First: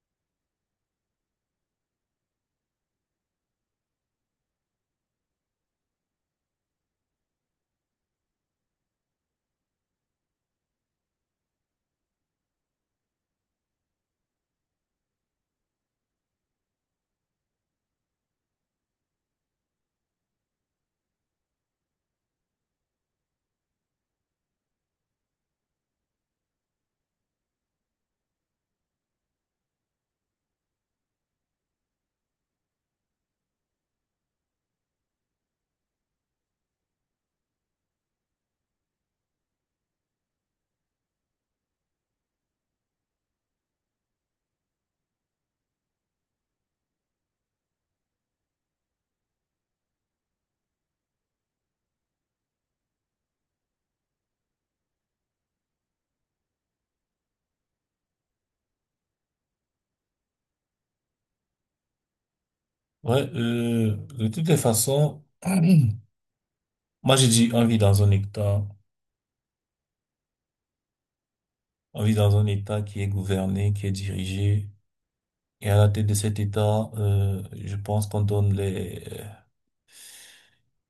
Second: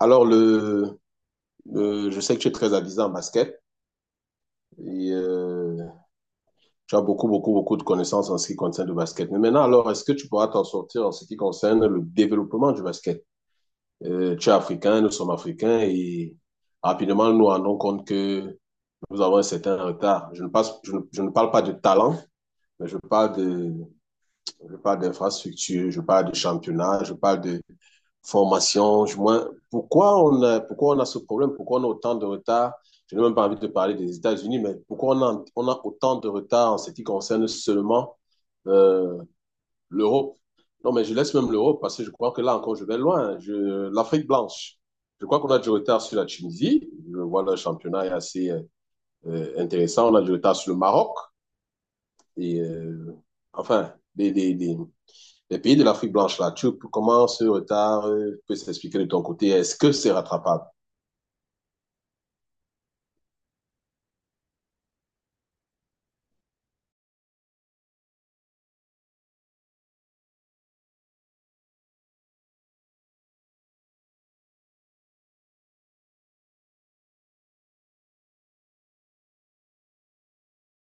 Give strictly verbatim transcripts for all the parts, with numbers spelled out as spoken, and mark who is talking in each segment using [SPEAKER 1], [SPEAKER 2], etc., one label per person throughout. [SPEAKER 1] Alors, le, le- je sais que tu es très avisé en basket et euh, tu as beaucoup, beaucoup, beaucoup de connaissances en ce qui concerne le basket. Mais maintenant, alors, est-ce que tu pourras t'en sortir en ce qui concerne le développement du basket? Euh, tu es africain, nous sommes africains et rapidement, nous nous rendons compte que nous avons un certain retard. Je ne, passe- je ne, je ne parle pas de talent, mais je parle de, je parle d'infrastructure, je parle de championnat, je parle formation, du moins, pourquoi on a, pourquoi on a ce problème, pourquoi on a autant de retard? Je n'ai même pas envie de parler des États-Unis, mais pourquoi on a, on a autant de retard en ce qui concerne seulement euh, l'Europe? Non, mais je laisse même l'Europe parce que je crois que là encore, je vais loin. Je, L'Afrique blanche, je crois qu'on a du retard sur la Tunisie. Je vois le championnat est assez euh, intéressant. On a du retard sur le Maroc. Et euh, enfin, des, des, des, les pays de l'Afrique blanche, là, tu, comment ce retard euh, peut s'expliquer de ton côté? Est-ce que c'est rattrapable?
[SPEAKER 2] Ouais, euh, de toutes les façons, moi j'ai dit on vit dans un État, on vit dans un État qui est gouverné, qui est dirigé, et à la tête de cet État, euh, je pense qu'on donne les,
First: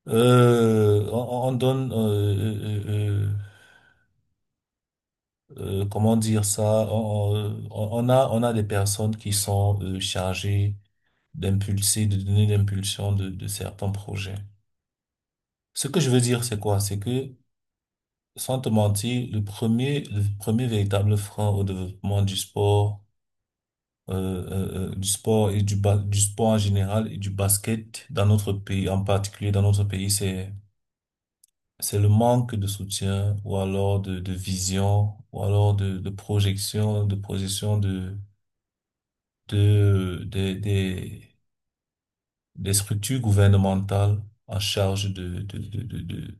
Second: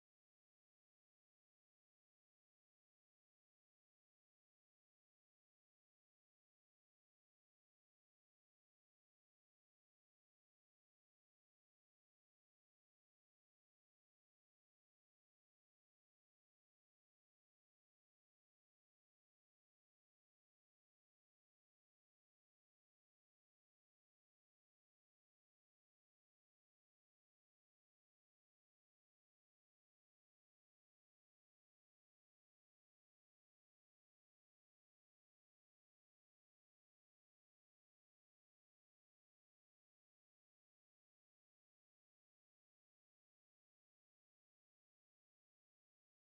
[SPEAKER 2] euh, on, on donne, euh, euh, euh, euh, comment dire ça, on, on on a, on a des personnes qui sont euh, chargées d'impulser, de donner l'impulsion de, de certains projets. Ce que je veux dire, c'est quoi? C'est que sans te mentir, le premier, le premier véritable frein au développement du sport, euh, euh, euh, du sport et du ba- du sport en général et du basket dans notre pays, en particulier dans notre pays, c'est, c'est le manque de soutien ou alors de, de vision ou alors de, de projection, de projection de, de, des, des, des structures gouvernementales en charge de, de, de, de, de-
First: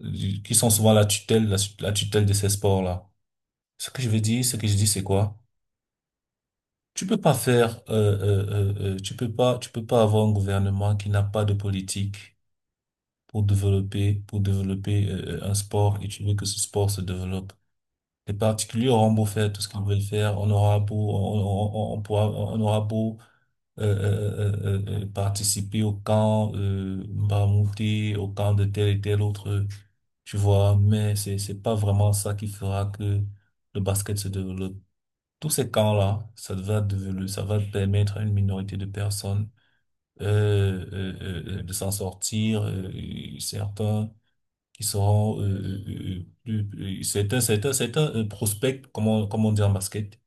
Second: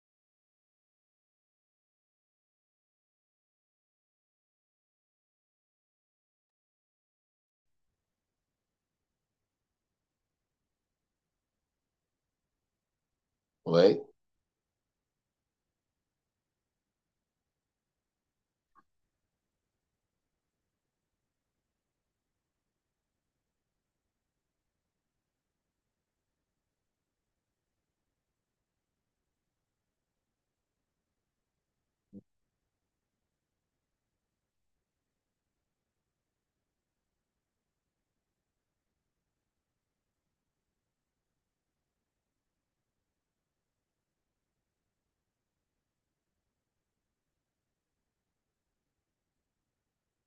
[SPEAKER 2] de- qui sont souvent la tutelle, la la tutelle de ces sports-là. Ce que je veux dire, ce que je dis, c'est quoi? Tu peux pas faire, euh, euh, euh, euh, tu peux pas, tu peux pas avoir un gouvernement qui n'a pas de politique pour
[SPEAKER 1] Oui,
[SPEAKER 2] développer, pour développer euh, euh, un sport et tu veux que ce sport se développe. Les particuliers auront beau faire tout ce qu'ils veulent faire, on aura beau, on, on, on pourra, on aura beau euh, euh, euh, euh, euh, participer au camp euh, Mbamouté, au camp de tel et tel autre, euh, tu vois, mais c'est c'est pas vraiment ça qui fera que le basket se développe. Tous ces camps-là, ça va devenu- ça va permettre à une minorité de personnes euh, euh, euh, de s'en sortir. euh, certains qui seront euh, euh, euh, plus- euh, certains, certains, certains euh, prospects, comment, comment on dit en basket,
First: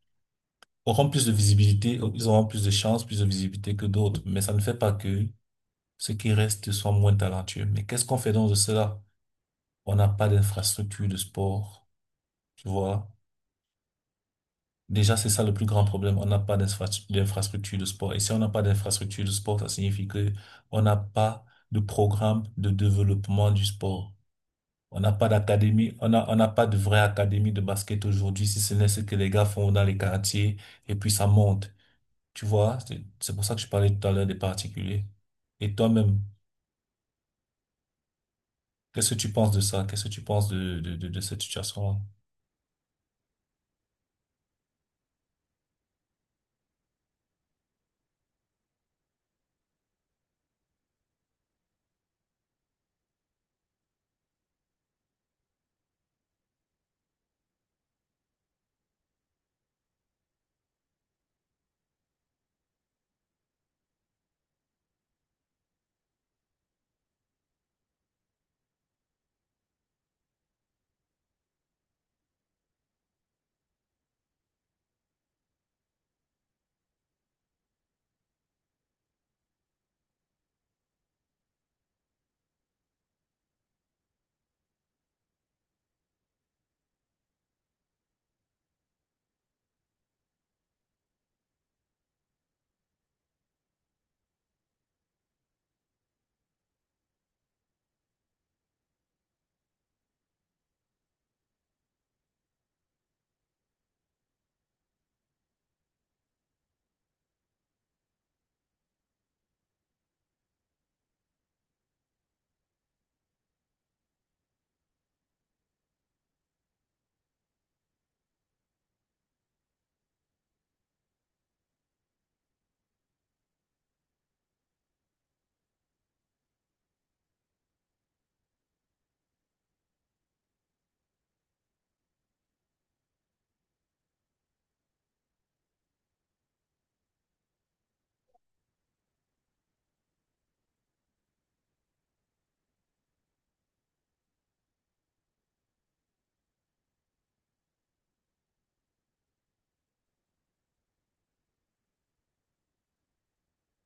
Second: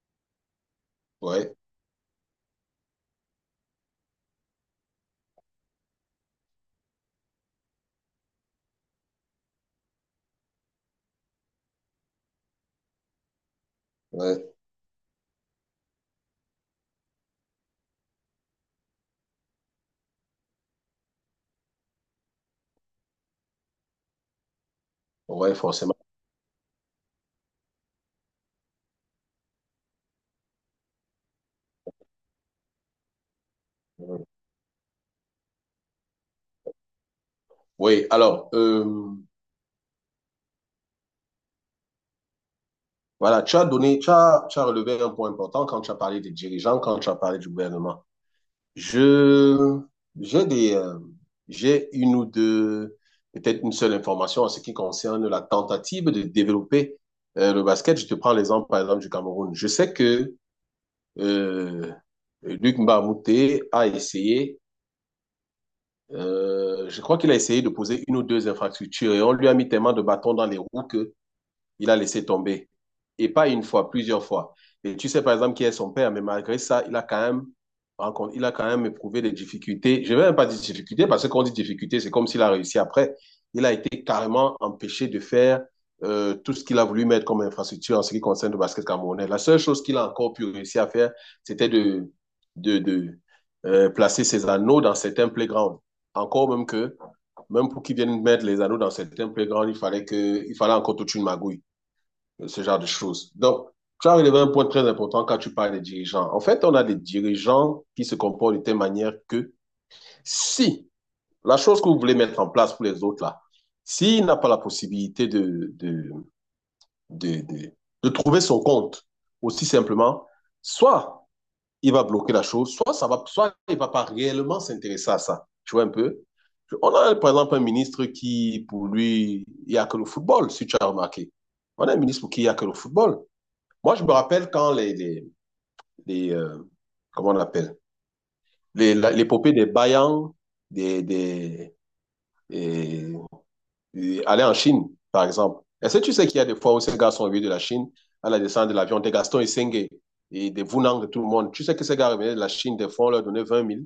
[SPEAKER 2] auront plus de
[SPEAKER 1] oui,
[SPEAKER 2] visibilité, ils auront plus de chances, plus de visibilité que d'autres. Mais ça ne fait pas que ceux qui restent soient moins talentueux. Mais qu'est-ce qu'on fait donc de cela? On n'a pas d'infrastructure de sport, tu vois.
[SPEAKER 1] oui,
[SPEAKER 2] Déjà, c'est ça le plus grand problème. On n'a pas d'infra- d'infrastructure de sport. Et si on n'a pas d'infrastructure de sport, ça signifie que on n'a pas de programme de développement du sport. On n'a pas
[SPEAKER 1] oui,
[SPEAKER 2] d'académie,
[SPEAKER 1] forcément.
[SPEAKER 2] on n'a, on n'a pas de vraie académie de basket aujourd'hui, si ce n'est ce que les gars font dans les quartiers, et puis ça monte. Tu vois, c'est c'est pour ça que je parlais tout à l'heure des particuliers. Et toi-même,
[SPEAKER 1] Oui, alors,
[SPEAKER 2] qu'est-ce
[SPEAKER 1] euh,
[SPEAKER 2] que tu penses de ça? Qu'est-ce que tu penses de, de, de, de cette situation-là?
[SPEAKER 1] voilà, tu as donné, tu as, tu as relevé un point important quand tu as parlé des dirigeants, quand tu as parlé du gouvernement. Je, j'ai des, euh, j'ai une ou deux, peut-être une seule information en ce qui concerne la tentative de développer euh, le basket. Je te prends l'exemple, par exemple, du Cameroun. Je sais que euh, euh, Luc Mbamute a essayé, euh, je crois qu'il a essayé de poser une ou deux infrastructures et on lui a mis tellement de bâtons dans les roues que il a laissé tomber. Et pas une fois, plusieurs fois. Et tu sais, par exemple, qui est son père, mais malgré ça, il a quand même, rencontré- il a quand même éprouvé des difficultés. Je ne vais même pas dire difficultés, parce que quand on dit difficultés, c'est comme s'il a réussi après. Il a été carrément empêché de faire euh, tout ce qu'il a voulu mettre comme infrastructure en ce qui concerne le basket camerounais. La seule chose qu'il a encore pu réussir à faire, c'était de, de, de euh, placer ses anneaux dans certains playgrounds. Encore même que, même pour qu'ils viennent mettre les anneaux dans certains playgrounds, il fallait que, il fallait encore toute une magouille ce genre de choses. Donc, tu as relevé un point très important quand tu parles des dirigeants. En fait, on a des dirigeants qui se comportent de telle manière que si la chose que vous voulez mettre en place pour les autres, là, s'il n'a pas la possibilité de, de, de, de, de trouver son compte, aussi simplement, soit il va bloquer la chose, soit, ça va, soit il ne va pas réellement s'intéresser à ça. Tu vois un peu? On a par exemple un ministre qui, pour lui, il n'y a que le football, si tu as remarqué. On a un ministre pour qui il n'y a que le football. Moi, je me rappelle quand les, les, les, euh, comment on appelle, les, la- l'épopée des Bayang, des, des, et- et aller en Chine, par exemple. Est-ce que tu sais qu'il y a des fois où ces gars sont venus de la Chine à la descente de l'avion, des Gaston Isengé et des Vunang de tout le monde. Tu sais que ces gars revenaient de la Chine, des fois, on leur donnait vingt mille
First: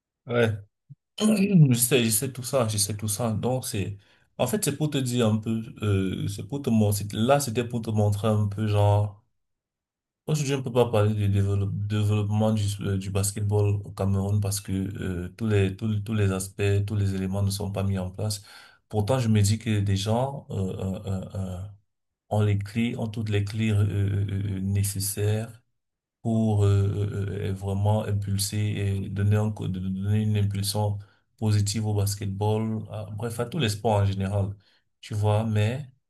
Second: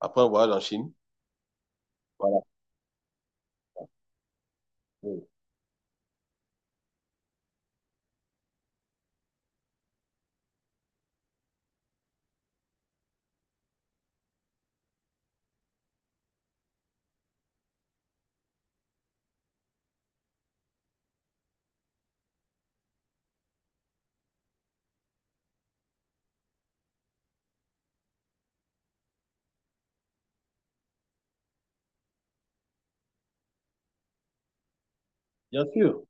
[SPEAKER 1] après un
[SPEAKER 2] Ouais,
[SPEAKER 1] voyage en Chine.
[SPEAKER 2] Je sais, je sais
[SPEAKER 1] Voilà.
[SPEAKER 2] tout ça, je sais tout ça. Donc, c'est, en fait, c'est pour te
[SPEAKER 1] Oui.
[SPEAKER 2] dire un peu, euh, c'est pour te montrer, là, c'était pour te montrer un peu, genre, aujourd'hui, on peut pas parler du développe- développement du, euh, du basketball au Cameroun parce que, euh, tous les, tous, les tous les aspects, tous les éléments ne sont pas mis en place. Pourtant, je me dis que des gens, euh, euh, euh, euh, ont les clés, ont toutes les clés, euh, euh, euh, euh, nécessaires pour euh, euh, euh, vraiment impulser et donner, un co- de- de- donner une impulsion positive au basketball, à- bref, à tous les sports en général, tu vois,
[SPEAKER 1] Bien
[SPEAKER 2] mais,
[SPEAKER 1] sûr,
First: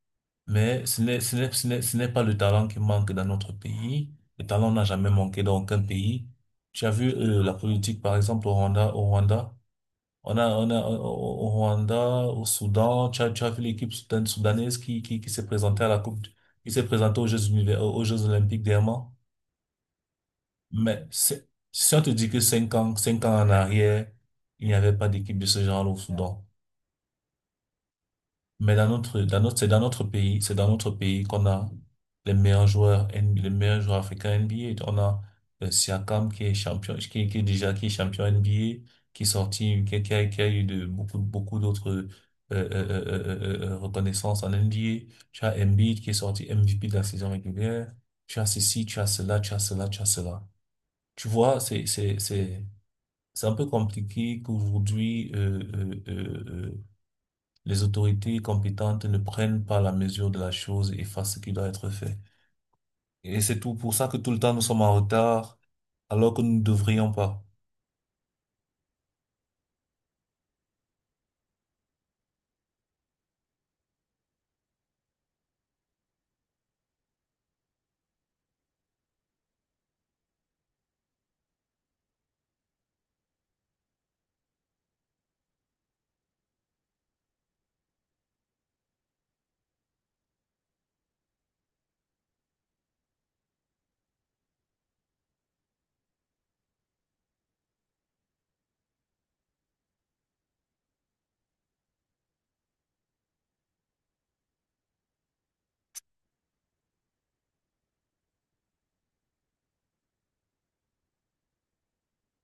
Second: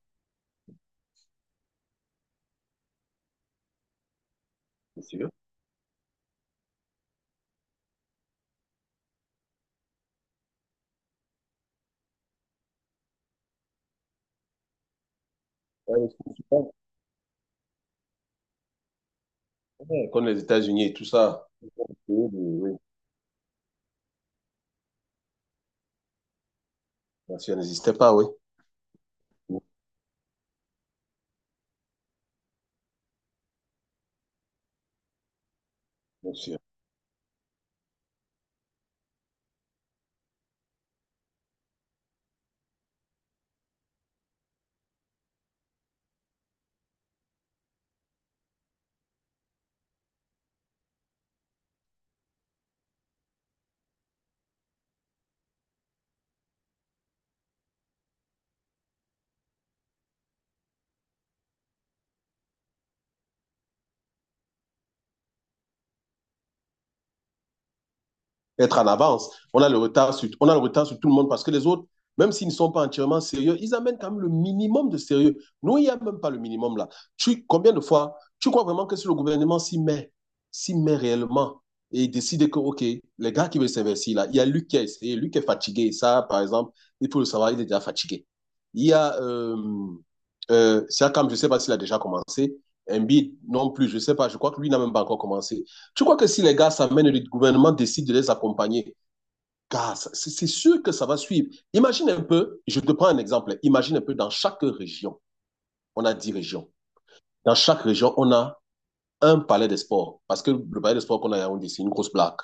[SPEAKER 2] mais ce n'est, ce n'est, ce n'est, ce n'est pas le talent qui manque dans notre pays. Le talent n'a
[SPEAKER 1] bien
[SPEAKER 2] jamais
[SPEAKER 1] sûr.
[SPEAKER 2] manqué dans aucun pays. Tu as vu euh, la politique, par exemple, au Rwanda, au Rwanda. On a, on a, au au- au Rwanda, au Soudan, tu as, tu as vu l'équipe soudan- soudanaise qui, qui, qui s'est présentée à la
[SPEAKER 1] Ouais,
[SPEAKER 2] Coupe, du-
[SPEAKER 1] c'est
[SPEAKER 2] qui
[SPEAKER 1] super.
[SPEAKER 2] s'est présentée aux Jeux univers- aux Jeux Olympiques dernièrement.
[SPEAKER 1] Ouais, comme les États-Unis et tout
[SPEAKER 2] Mais
[SPEAKER 1] ça.
[SPEAKER 2] c'est- si on te dit
[SPEAKER 1] Oui, oui,
[SPEAKER 2] que cinq
[SPEAKER 1] oui.
[SPEAKER 2] ans, cinq ans en arrière, il n'y avait pas d'équipe de ce genre au Soudan.
[SPEAKER 1] Bien sûr, n'existait pas, oui.
[SPEAKER 2] Mais dans notre, dans notre,
[SPEAKER 1] Oui,
[SPEAKER 2] c'est dans notre pays, c'est dans notre pays qu'on a les meilleurs joueurs, N- B A les meilleurs joueurs africains N B A. On a euh, Siakam
[SPEAKER 1] bien
[SPEAKER 2] qui est
[SPEAKER 1] sûr.
[SPEAKER 2] champion, qui, qui est déjà qui est champion N B A, qui est sorti, qui, a, qui a- qui a eu de beaucoup, beaucoup d'autres euh, euh, euh, euh, euh, euh, euh, euh, reconnaissances en N B A. Tu as Embiid qui est sorti M V P de la saison régulière. Tu as ceci, tu as cela, tu as cela, tu as cela. Tu vois, c'est, c'est, c'est, c'est un peu compliqué qu'aujourd'hui, euh, euh, euh, euh, les autorités compétentes ne prennent pas la mesure de la chose et fassent ce qui doit être fait. Et c'est tout pour ça que tout le temps nous sommes en retard alors que nous ne devrions pas.
[SPEAKER 1] Être en avance. On a le retard sur, on a le retard sur tout le monde parce que les autres, même s'ils ne sont pas entièrement sérieux, ils amènent quand même le minimum de sérieux. Nous, il n'y a même pas le minimum là. Tu, combien de fois, tu crois vraiment que si le gouvernement s'y met, s'y met réellement et décide que, OK, les gars qui veulent s'investir là, il y a Luc qui a essayé, Luc est fatigué. Ça, par exemple, il faut le savoir, il est déjà fatigué. Il y a euh, euh, Siakam, je ne sais pas s'il a déjà commencé. Embiid non plus, je ne sais pas, je crois que lui n'a même pas encore commencé. Tu crois que si les gars s'amènent et le gouvernement décide de les accompagner, gars, c'est sûr que ça va suivre. Imagine un peu, je te prends un exemple, imagine un peu dans chaque région, on a dix régions. Dans chaque région, on a un palais des sports. Parce que le palais des sports qu'on a à Yaoundé, c'est une grosse blague.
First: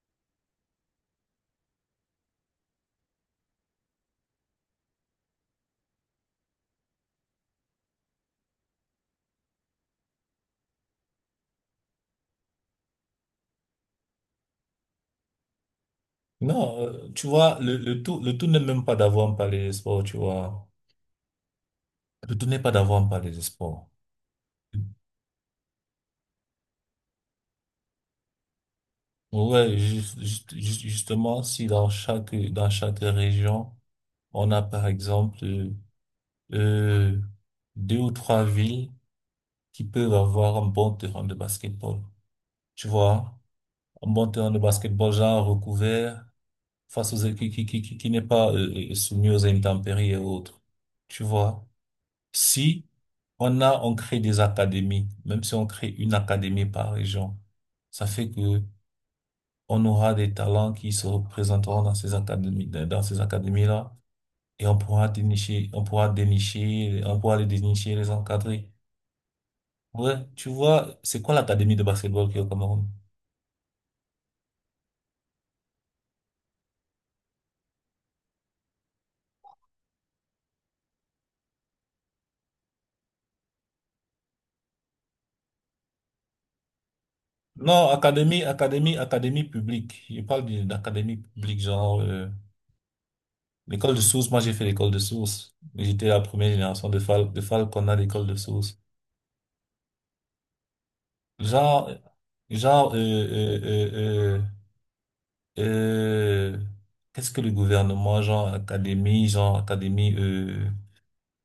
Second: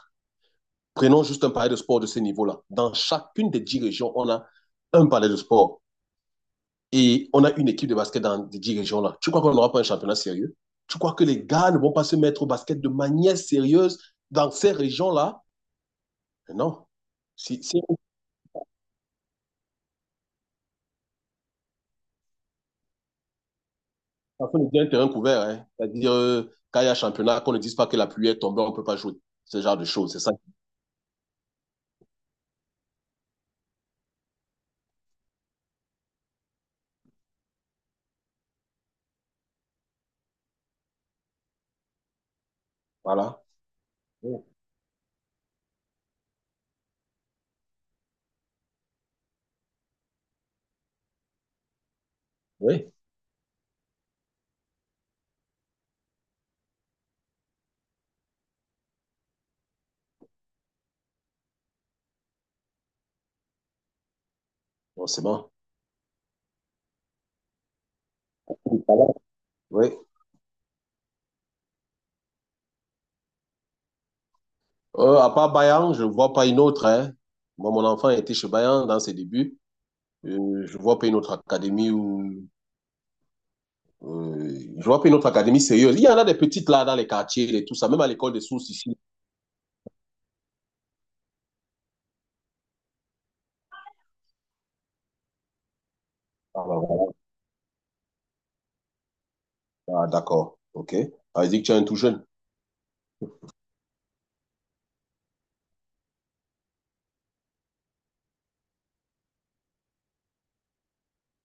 [SPEAKER 1] Prenons juste un palais de sport de ce niveau-là. Dans chacune des dix régions, on a un palais de sport. Et on a une équipe de basket dans les dix régions-là. Tu crois qu'on n'aura pas un championnat sérieux? Tu crois que les gars ne vont pas se mettre au basket de manière sérieuse dans ces régions-là. Mais
[SPEAKER 2] Non,
[SPEAKER 1] non.
[SPEAKER 2] euh, tu vois,
[SPEAKER 1] Si,
[SPEAKER 2] le,
[SPEAKER 1] si
[SPEAKER 2] le tout, le tout n'est même pas d'avoir un palais des sports, tu vois. Le tout n'est pas d'avoir un palais des sports.
[SPEAKER 1] on dit un terrain couvert, hein, c'est-à-dire euh, quand il y a championnat, qu'on ne dise pas que la pluie est tombée, on ne peut pas jouer. Ce
[SPEAKER 2] Ouais,
[SPEAKER 1] genre de choses,
[SPEAKER 2] juste,
[SPEAKER 1] c'est ça.
[SPEAKER 2] juste- juste- justement, si dans chaque, dans chaque région, on a par exemple euh, euh, deux ou trois villes qui peuvent avoir un bon terrain de basketball. Tu vois,
[SPEAKER 1] Voilà.
[SPEAKER 2] un bon
[SPEAKER 1] Oui.
[SPEAKER 2] terrain de basketball, genre recouvert, face aux, qui, qui, qui, qui qui n'est pas euh, euh, soumis aux intempéries et autres. Tu vois, si
[SPEAKER 1] Oui.
[SPEAKER 2] on a, on crée des académies, même si on crée une académie par région, ça fait que on aura des talents qui se représenteront dans ces académies, dans ces académies-là, et on
[SPEAKER 1] Bon,
[SPEAKER 2] pourra
[SPEAKER 1] c'est bon.
[SPEAKER 2] dénicher, on pourra dénicher, on pourra les dénicher, les encadrer.
[SPEAKER 1] Oui.
[SPEAKER 2] Ouais, tu vois, c'est quoi l'académie de basketball qui est au Cameroun?
[SPEAKER 1] Euh, à part Bayern, je ne vois pas une autre, hein. Moi, mon enfant était chez Bayern dans ses débuts. Euh, je ne vois pas une autre académie où. Euh, je vois pas une autre académie sérieuse. Il y en a des petites là dans les quartiers et tout
[SPEAKER 2] Non,
[SPEAKER 1] ça, même à l'école des
[SPEAKER 2] académie,
[SPEAKER 1] sources
[SPEAKER 2] académie,
[SPEAKER 1] ici.
[SPEAKER 2] académie publique. Je parle d'une- académie publique, genre euh, l'école de source. Moi, j'ai fait l'école de source. J'étais la première
[SPEAKER 1] Ah, bah,
[SPEAKER 2] génération de
[SPEAKER 1] voilà.
[SPEAKER 2] Fal de Fal qu'on a l'école de source.
[SPEAKER 1] Ah, d'accord. OK. Ah, il dit que tu es un
[SPEAKER 2] Genre,
[SPEAKER 1] tout jeune.
[SPEAKER 2] genre, euh, euh, euh, euh, euh, qu'est-ce que le gouvernement, genre académie, genre académie, euh,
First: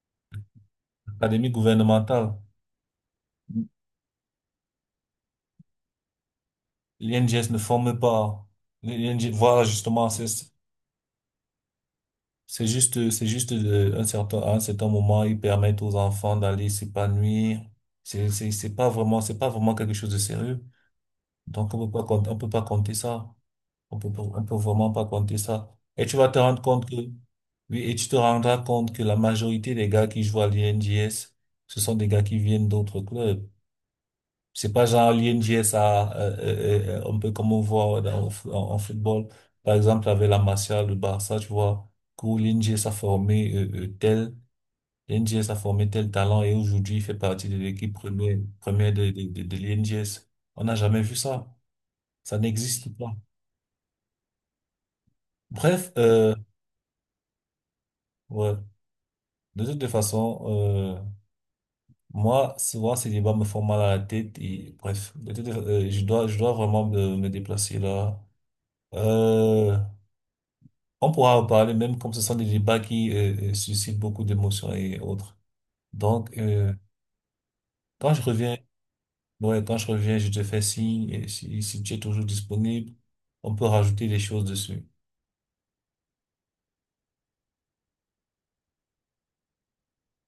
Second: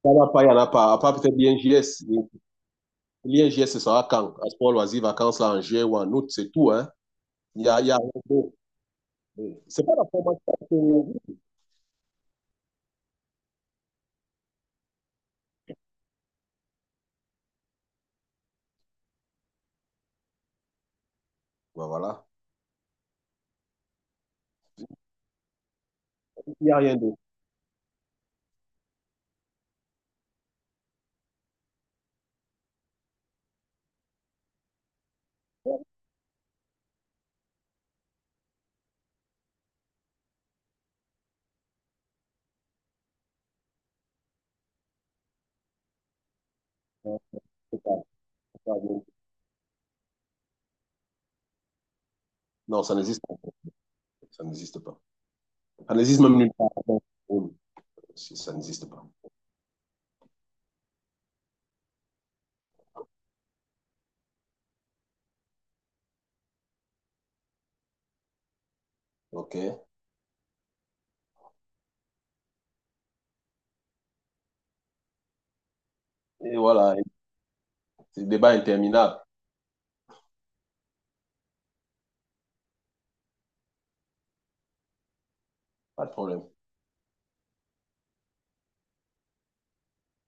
[SPEAKER 1] Il n'y en a pas, il n'y en a pas. À part peut-être
[SPEAKER 2] académie
[SPEAKER 1] l'I N J S.
[SPEAKER 2] gouvernementale.
[SPEAKER 1] L'I N J S, ce sera quand? À sport loisirs, vacances là en juin ou en août, c'est tout, hein.
[SPEAKER 2] L'I N G S ne
[SPEAKER 1] Il y a, il y
[SPEAKER 2] forme
[SPEAKER 1] a rien
[SPEAKER 2] pas.
[SPEAKER 1] d'autre.
[SPEAKER 2] L'I N G S, voilà
[SPEAKER 1] C'est pas la
[SPEAKER 2] justement, c'est
[SPEAKER 1] formation. que-
[SPEAKER 2] c'est juste, c'est juste de, un certain, à un certain moment, ils permettent aux enfants d'aller s'épanouir. C'est, c'est, c'est pas vraiment, c'est pas vraiment quelque chose de sérieux. Donc, on
[SPEAKER 1] Bah,
[SPEAKER 2] peut pas,
[SPEAKER 1] voilà.
[SPEAKER 2] compter- on peut pas compter ça. On peut, pas- on peut vraiment pas compter ça. Et tu vas te
[SPEAKER 1] Il
[SPEAKER 2] rendre
[SPEAKER 1] n'y a
[SPEAKER 2] compte que,
[SPEAKER 1] rien d'autre.
[SPEAKER 2] oui, et tu te rendras compte que la majorité des gars qui jouent à l'I N J S, ce sont des gars qui viennent d'autres clubs. C'est pas genre l'U N J S A, euh, euh, euh, euh, un peu comme on voit dans, en, en football. Par exemple, avec la Martial, le Barça, tu vois, que l'UNJSA a formé euh, euh, tel, l'U N J S a formé tel talent et aujourd'hui, il fait
[SPEAKER 1] Non,
[SPEAKER 2] partie de
[SPEAKER 1] c'est
[SPEAKER 2] l'équipe
[SPEAKER 1] pas-
[SPEAKER 2] première,
[SPEAKER 1] c'est pas
[SPEAKER 2] première
[SPEAKER 1] bien.
[SPEAKER 2] de, de, de, de l'U N J S. On n'a jamais vu ça. Ça
[SPEAKER 1] Non,
[SPEAKER 2] n'existe
[SPEAKER 1] ça
[SPEAKER 2] pas.
[SPEAKER 1] n'existe pas. Ça n'existe pas.
[SPEAKER 2] Bref,
[SPEAKER 1] Ça n'existe
[SPEAKER 2] euh,
[SPEAKER 1] même nulle part. Bon, bon, si, ça
[SPEAKER 2] ouais.
[SPEAKER 1] n'existe pas.
[SPEAKER 2] De toute façon, euh, moi, souvent, ces débats me font mal à la tête et bref, de toute, euh, je dois, je dois vraiment me, me déplacer là.
[SPEAKER 1] OK. Et
[SPEAKER 2] Euh, On pourra en parler même comme ce sont des débats qui euh, euh, suscitent beaucoup d'émotions et autres. Donc, euh,
[SPEAKER 1] voilà.
[SPEAKER 2] quand je
[SPEAKER 1] C'est un débat
[SPEAKER 2] reviens,
[SPEAKER 1] interminable.
[SPEAKER 2] ouais, quand je reviens, je te fais signe. Et si, si tu es toujours disponible, on peut rajouter des choses dessus.
[SPEAKER 1] Pas de problème.